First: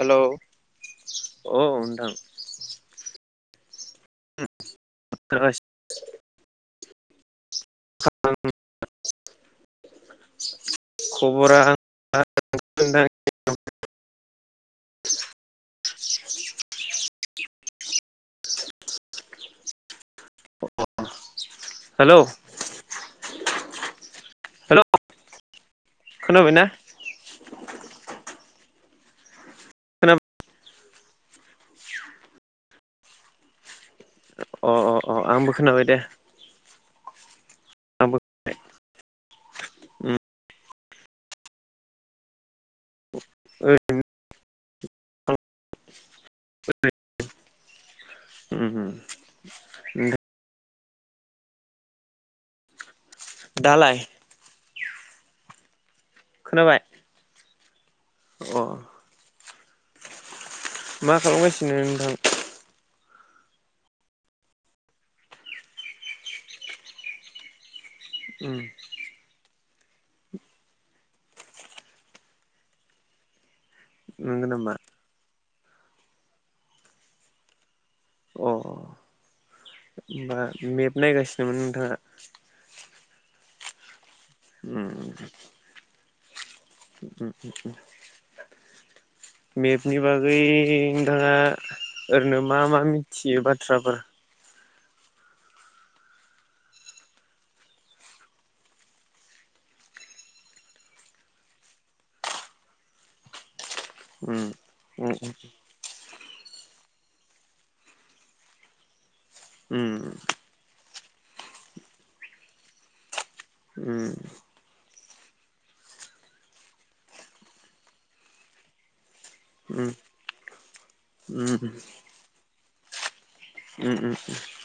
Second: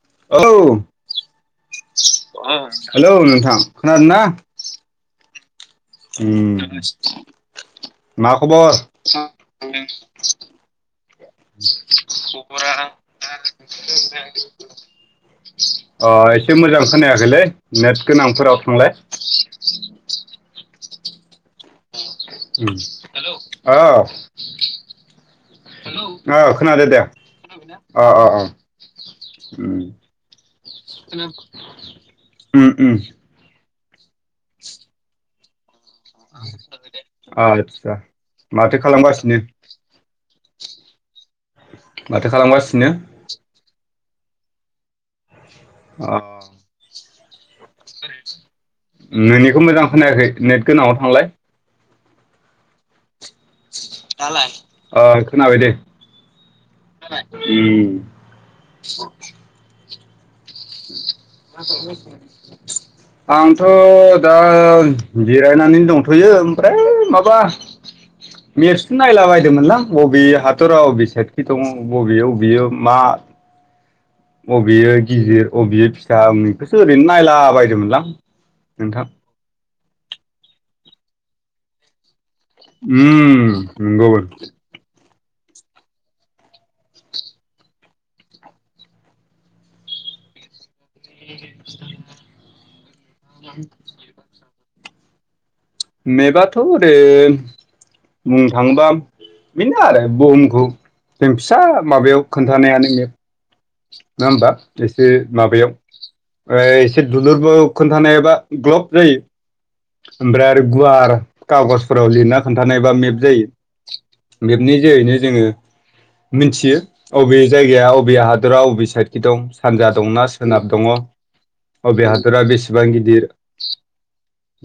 Hello! अ अ hello नोंथां खोनादो ना? खोनागासिनो उम। मा खबर? [unintelligible] खबरा खबरा [unintelligible] नोंथां अ एसे मोजां खोनायाखैलै नेट गोनांफोराव थांलाय। अ हेलौ‌ औ हेलौ हेलौ‌! औ खोनाबायना खोनादो दे। खोनाबायना? अ अ ओम। खोनाबाय खोना [unintelligible] उम उम। अ अ अ आंबो खोनाबाय दे। आदसा माथो खालामगासिनो? उम। माथो खालामगासिनो? ओरैनो अ। नोंनिखौ मोजां खोनायाखै नेट गोनाङाव थांलाय। दालाय अ खोनाबाय दे। खोनाबाय? उम। अ मा खालामगासिनो नोंथां [unintelligible] आंथ दा जिरायनानैनो दंथयो। ओमफ्राय माबा उम मेरसु नायलाबायदोमोनलां। बबे हादरा बबे साइखि दङ बबे बबेयो मा नंगौ नामा बबेयो गिदिर अबेयो फिसा उम इखौसो ओरैनो नायला बायदोंमोनलां। नोंथां। हैमबा मेप नायगासिनोमोन नोंथाङा? उम नोंगौ। उम उम उम उम उम मेपनि बागै नोंथाङा ओरैनो मा मा मिथियो बाथ्राफोर? मेबाथ दे बुंनो थांबा बेनो आरो बुहुमखौ जों फिसा माबायाव खोन्थानायानो मेप। ना उम होमबा? एसे उम माबायाव आइ एसे दुलुरबो खोन्थानायबा ग्लब जायो। ओमफ्राय आरो गुवार कागजफोराव लिरना खोन्थानायबा मेप जायो उम मेपनि जोहैनो जोङो मिन्थियो अबे जायगाया अबे हादरा अबे साइद खि दं उम उम सानजा दंना सोनाब दङ, अबे हादरा बेसेबां गिदिर, ओम ओम।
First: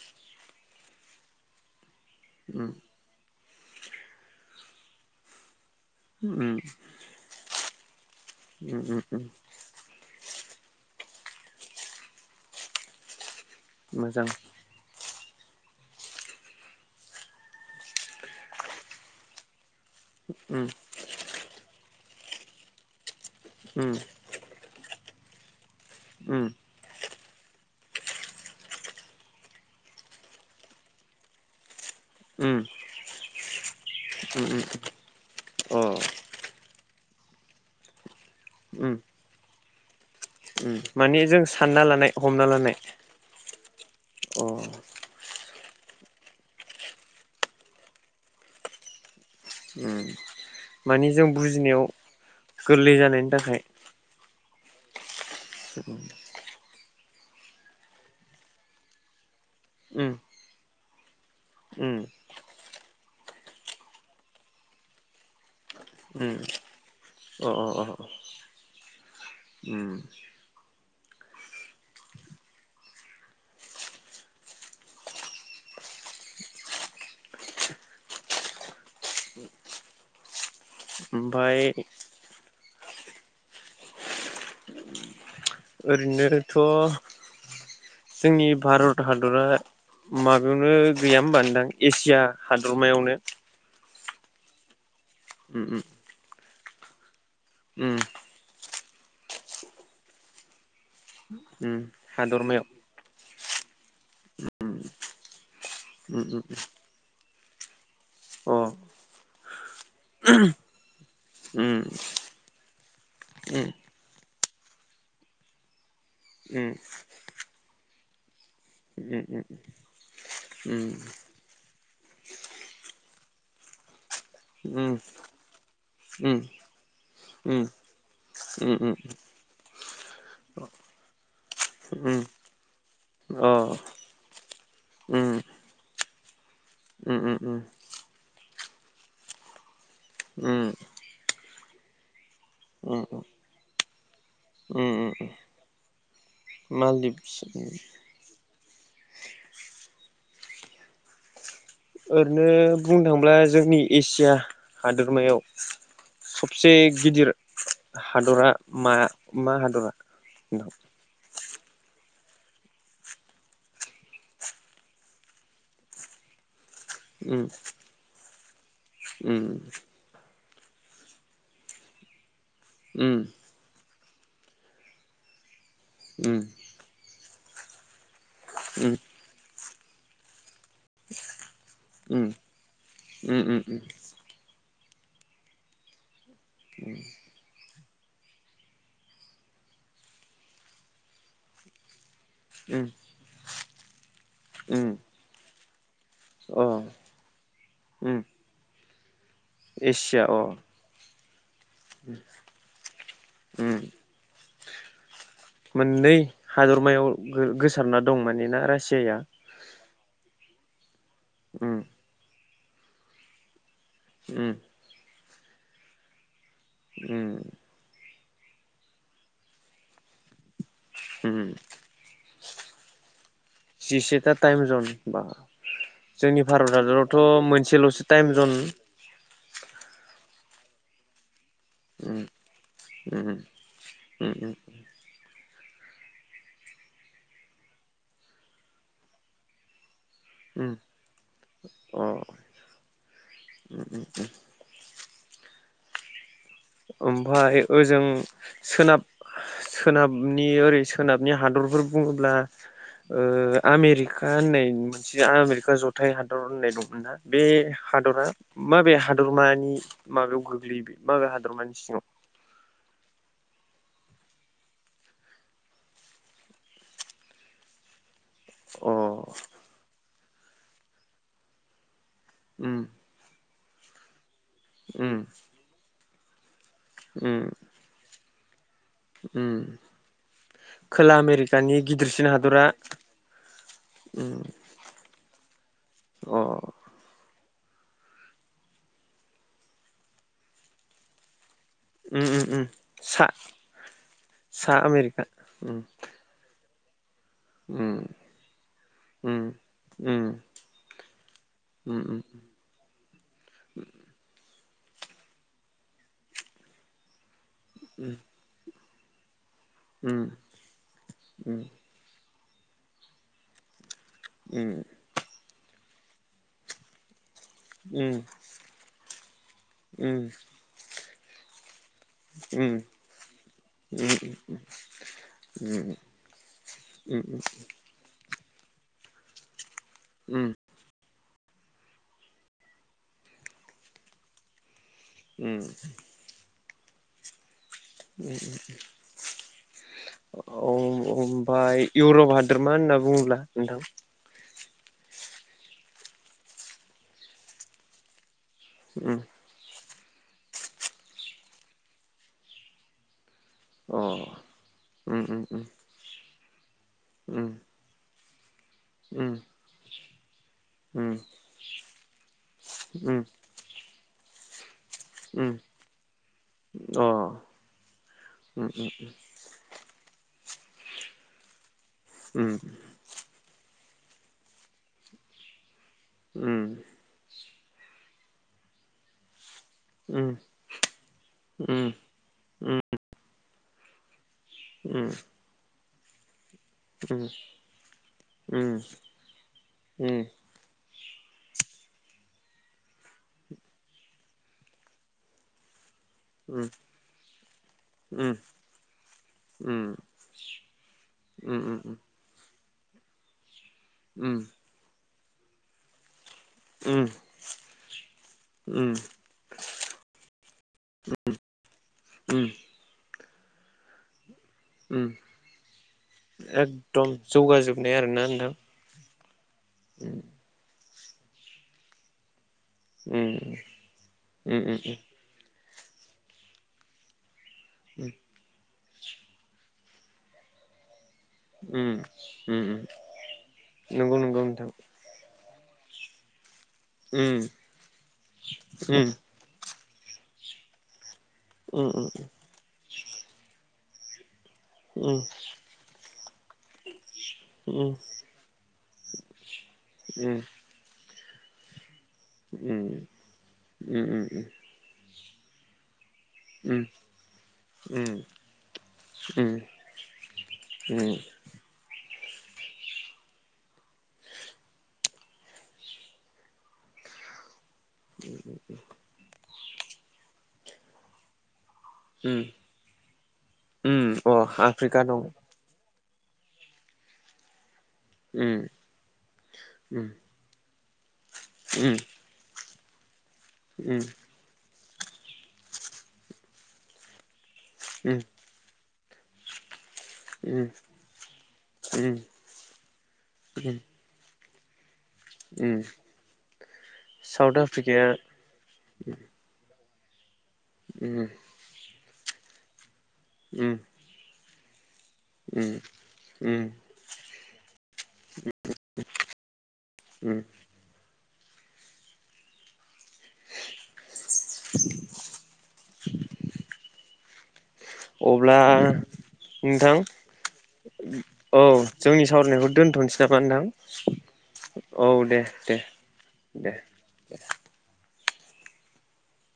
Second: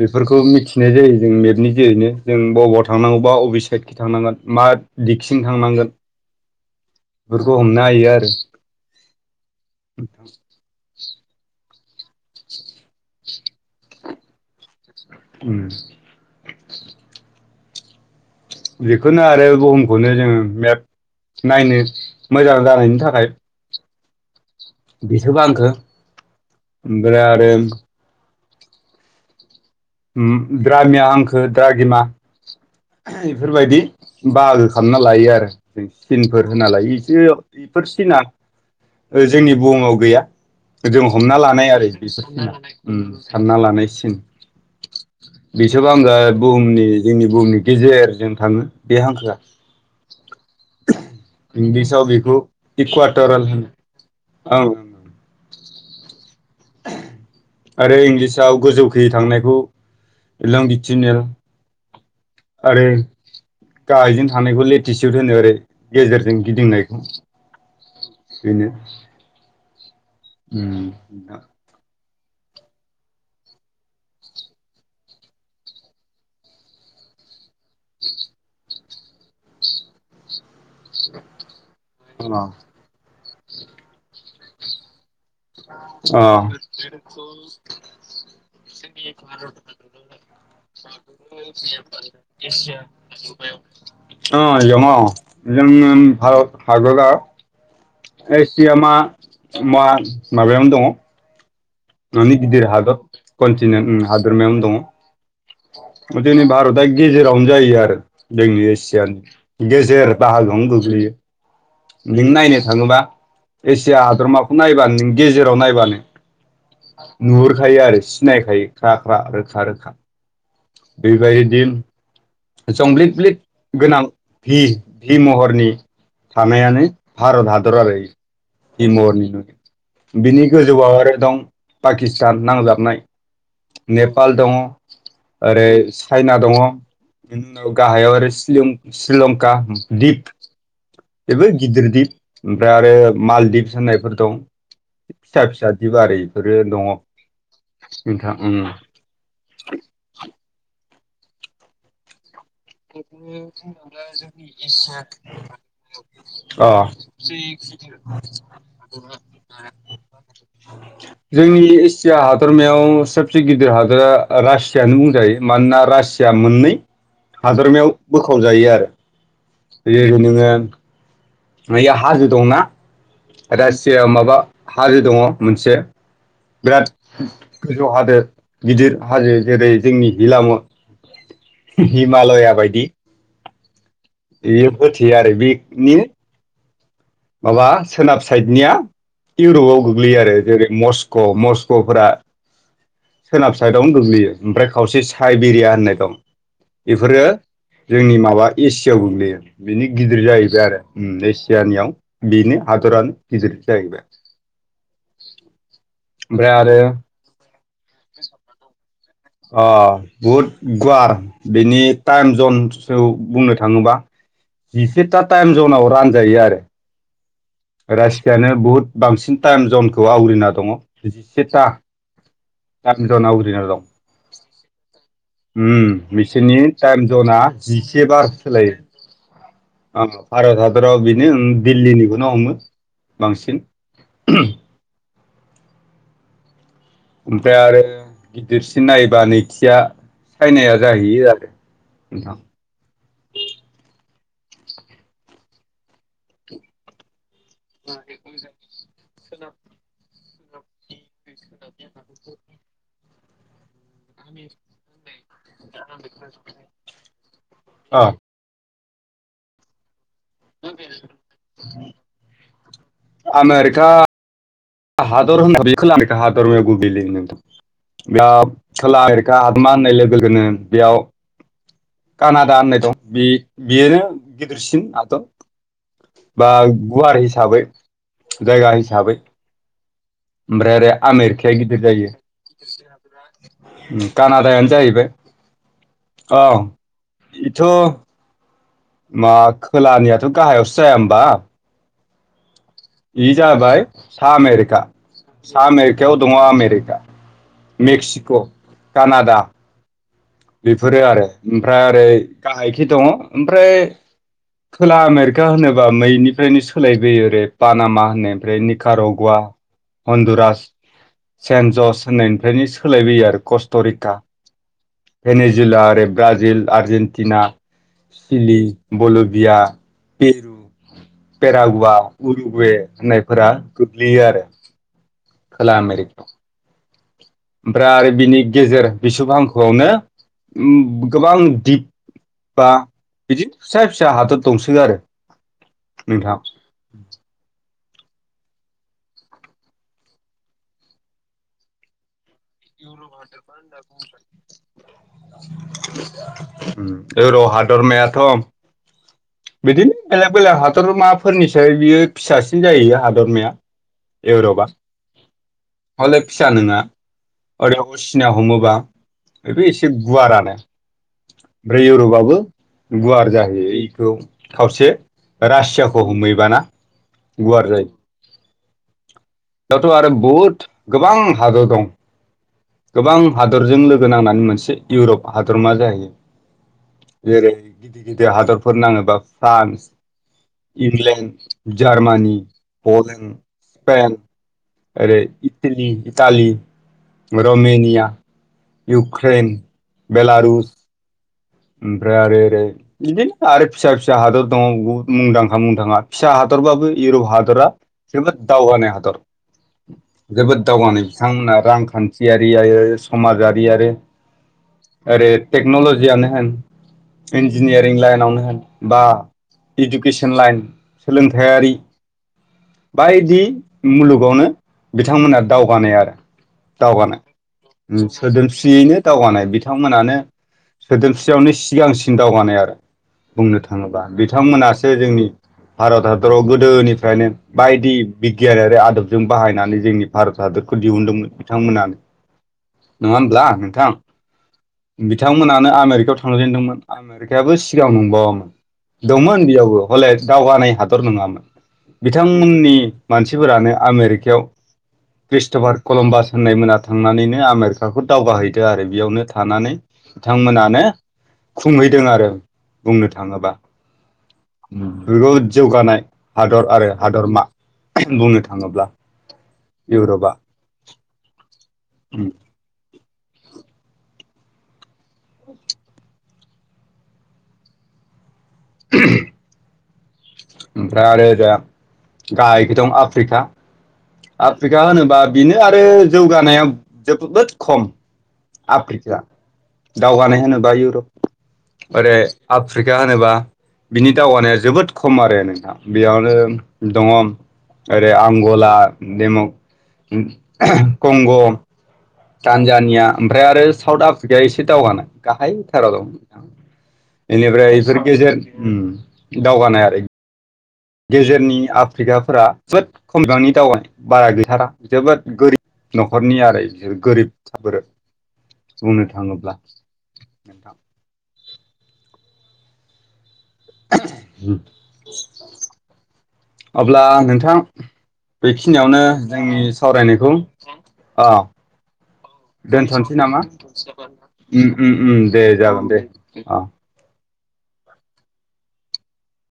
बेफोरखौ मिथिनाय जायो जों मेपनि जेरैनो जों उम बबेबा थांनांगौबा अबे साइदखि थांनांगोन मा दिगसिं थांनांगोन। उम [unintelligible] उम उम उम मोजां उम बेखौनो आरो बुहुमखौनो जोङो उम मेप नायनो मोजां जानायनि थाखाय उम। बिसोब हांखो उम ओमफ्राय आरो द्रामिया हंखो द्राघिमा उम बेफोरबायदि उम उम बाहागो खालामना लायो आरो अ जों सिनफोर होना लायो। बेफोर सिना उम जोंनि ओ बुहुमाव गैया। उम जों माने हमना लानाय सानना आरो बिसोर हमना सिना लानाय उम सानना लानायसिन। [inaudible] बिसुब हांखोआ बुहुमनि जोंनि बुहुमनि गेजेरजों थाङो बे हांखोआ। उम माने जों बुजिनायाव इंलिसाव बेखौ गोरलै जानायनि इकुवाटरेल थाखाय होनो औ। [inaudible] आरो इंलिसाव गोजौखै थांनायखौ उम एलां बिथिनेल उम आरो गाहायजों थानायखौ लेटिसुद होनो आरो गेजेरजों उम गिदिंनायखौ। अ अ अ बिनो उम उम नोंथां ओमफाय अ [inaudible] अ [unintelligible] अ ओरैनोथ' दङ जोंनि भारत हादरा माबायावनो गैया होमबा नोंथां एसिया हादरमायावनो उम उम जों भारत हादराव उम एसिया मा मा माबायावनो दङ। उम [unintelligible] गिदिर हादरमायाव हादर कन्टिनेन्ट उम हादोरमायावनो उम दङ। उम जोंनि भारतआ गेजेरावनो जायो आरो अ जोंनि एसियानि। गेजेर बाहागोआवनो गोग्लैयो। उम नों नायनो थाङोबा उम एसिया हादरमाखौ नायबानो नों गेजेराव नायबानो उम नुहुरखायो आरो सिनायखायो ख्रा ख्रा, रोखा रोखा। बेबायदि जंब्लिब ब्लिब गोनां भि मालदिभ्स भि महरनि थानाय आनो भारत हादर आरो भि महरनि। बिनि गोजौआव आरो दं पाकिस्तान नांजाबनाय। नेपाल दङ ओरै चाइना दङ। [unintelligible] गाहायाव आरो [unintelligible] श्रीलंका दिप। बेबो गिदिर दिप ओमफ्राय आरो मालदीप होननायफोर दं। फिसा फिसा दिप आरो इफोर। बे दङ नोंथां उम। ओरैनो [inaudible] बुंनो थाङोब्ला एसिया जोंनि एसिया हादोरमायाव अ सबसे गिदिर हादरा मा मा हादरा नोंथां? जोंनि एसि या हादरमायाव सबसे गिदिर हादरा रासियानो बुंजायो मानोना रासिया मोननै उम हादरमायाव बोखावजायो आरो। उम जेरै बिदिनो बे हाजो दंना उम रासिया माबा हाजो दङ मोनसे। उम। बिराद गोजौ हाजो उम उम गिदिर हाजो जेरै जोंनि हिलामु उम हिमालया बायदि उम बे होथेयो आरो बेनि [inaudible] माबा सोनाब साइडनिया इउरपआव गोग्लैयो आरो जेरै मस्क मस्कफोरा उम सोनाब साइडआवनो गोग्लैयो ओमफ्राय उम खावसे साइबिरिया होननाय दं। अ बेफोरो जोंनि उम माबा एसियाव गोग्लैयो। बिनि गिदिर एसिया अ जाहैबाय आरो उम एसियानियाव बिनि हादरानो गिदिर उम जायैबाय नै हादरमायाव गोसारना दं मानोना रासियाया अ बहुद गुवार उम बेनि टाइम जन सो बुंनो थाङोबा उम जिसेथा टाइम जनाव रानजायो आरो उम रासियानो बुहुद बांसिन टाइम जनखौ आवग्रिना दङ उम जिसेथा गामि आवग्रिनानै दं जिसेथा टाइम जन ओम जोंनि बिसोरनि भारत टाइम हादरावथ' जना मोनसेल'सो जिसे बार टाइम जन सोलायो औ भारत हादराव बेनो उम दिल्लीनिखौनो हमो उम बांसिन उम ओमफ्राय आरो गिदिरसिन नायोबा नैथिया उम उम चायनाया जाहैयो आरो अ नोंथां ओमफ्राय ओजों सोनाब सोनाबनि ओरै सोनाबनि हादरफोर बुङोब्ला ओ आमेरिका होननाय मोनसे आमेरिका जथाय हादर होननाय दंमोना बे ओ हादरा माबे हादरमानि माबायाव गोग्लैबाय माबे हादरमानि सिङाव आमेरिका हादर खोला हादर गोग्लैयो बेयाव अ खोला आमेरिका हादमा होननाय लोगोनो बेयाव कानादा होननाय उम दं बे बेयोनो गिदिरसिन उम हादर बा गुवार उम हिसाबै जायगा हिसाबै उम ओमफ्राय आरो खोला आमेरिकाया आमेरिकानि गिदिर जायो गिदिरसिन हादरा उम कानादायानो जाहैबाय अ औ इथ' मा खोलानियाथ गाहायावसो जाया होमबा उम उम उम सा बे जाबाय सा आमेरिका सा आमेरिकायाव दङ आमेरिका उम मेक्सिक' कानाडा उम उम बेफोरो आरो ओमफ्राय उम ओरै गाहायखि दङ ओमफ्राय खोला आमेरिका होनोबा मैनिफ्रायनो सोलायबोयो ओरै पानामा उम होननाय ओमफ्राय निकार'गवा उम उम हन्दुराज उम उम सेन्ट जस होननायनिफ्रायनो सोलायबोयो आरो कस्ट'रिक उम एनजिला ओरै ब्राजिल आर्जेेनटिना सिलि, बलबिया, पिरु, पेरागुवा, उरुबे होननायफोरा गोग्लैयो उम आरो खोला आमेरकायाव उम ओमफ्राय आरो बिनि गेजेर बिस हांखोआवनो उम गोबां दिप बा बिदिनो फिसा फिसा हादर दंसो आरो उम नोंथां [inaudible] [inaudible] ओमफ्राय इउरप हादरमा होनना बुङोब्ला नोंथां [inaudible] इउरप हादरमायाथ उम बिदिनो बेलेक बेलेक हादरमाफोरनिसाय बियो फिसासिन जायो हादरमाया अ इउरपआ उ उ उ हले फिसा नङा ओरैयावबो सिना हमोबा उम बेबो एसे गुवारानो उम ओमफ्राय इउरपआबो उम गुवार जाहैयो बेखौ खावसे उम रासियाखौ हमहैबाना अ गुवार जायो। उम उम बेयावथ' आरो बहुद गोबां हादर दं उम गोबां हादरजों लोगो नांनानै मोनसे इउरप हादरमा जाहै जेरै गिदिर गिदिर हादरफोर नाङोबा फ्रान्स, उम इंलेण्ड, उम जार्मानि, पलेण्ड, स्पेन उम उम ओरै Italy Italy Romania, Ukraine, Belarus, ओमफ्राय आरो ओरै बिदिनो आरो फिसा-फिसा हादर दङ' बुहुद मुंदांखा-मुंदांखा फिसा हादरबाबो इउरप हादरा जोबोद दावगानाय हादर जोबोद दावगानाय बिथांमोना रांखान्थियारियै समाजारि आरो आरो टेक्नलजियानो होन इन्जिनियारिं लाइनावनो होन बा इडुकेसन लाइन सोलोंथायारि उम बायदि मुलुगावनो बिथांमोना दावगानाय आरो एकदम दावगानाय जौगाजोबनाय आरोना नोंथां सोदोमस्रियैनो दावगानाय उम बिथांमोनानो सोदोमस्रियावनो सिगांसिन दावगानाय आरो। उम बुंनो थाङोबा उम उम बिथांमोनासो जोंनि भारत हादराव गोदोनिफ्रायनो बायदि बिगियान आरो आदबजों बाहायनानै जोंनि भारत हादरखौ दिहुनदोंमोन। उम बिथांमोनानो उम उम नङा होमब्ला नोंथां नंगौ नंगौ नोंथां। बिथांमोनानो आमेरिकायाव थांजेनदोंमोन उम आमेरिकायाबो सिगां नंबावामोन उम दंमोन बेयावबो। हले दावगानाय हादर नोङामोन। उम उम बिथांमोननि मानसिफोरानो आमेरिकायाव क्रिस्ट'भार कलम्बास होननाय मोना थांनानैनो आमेरिकाखौ दावगाहैदो आरो बेयावनो थानानै बिथांमोनानो खुङै दों आरो बुंनो थाङोबा उम जोबोद जौगानाय हादर आरो हादरमा बुंनो थाङोब्ला उम उ उ उ ओमफ्राय आरो दा उम गाहायखै दं आफ्रिका। उम अ आफ्रिका होनोबा दं बेनो आरो जौगानाया जोबोद खम उम आफ्रिकाया। उम दावगानाय होनोबा इउरप उम ओरै आफ्रिका होनोबा उम बिनि दावगानाया जोबोद खम आरो नोंथां बेयावनो दङ' ओरै उम आंगला देमक उम कंग', तानजानिया ओमफ्राय आरो साउथ आफ्रिकाया एसे दावगानाय उम गाहायथाराव दं साउथ बेनिफ्राय बेफोर आफ्रिकाया गेजेर उम दावगानाय आरो उम गेजेरनि आफ्रिकाफोरा जोबोद खमबांनि उम दावगानाय। बारा गैथारा। जोबोद उम गोरिब न'खरनि उम आरो बिसोर गोरिबफोर बुंनो थाङोब्ला उम नोंथां। अब्ला नोंथां अब्ला बेखिनियावनो जोंनि नोंथां सावरायनायखौ औ दोनथ'नोसै नामा? उम उम उम दे जागोन दे अ दे [unintelligible]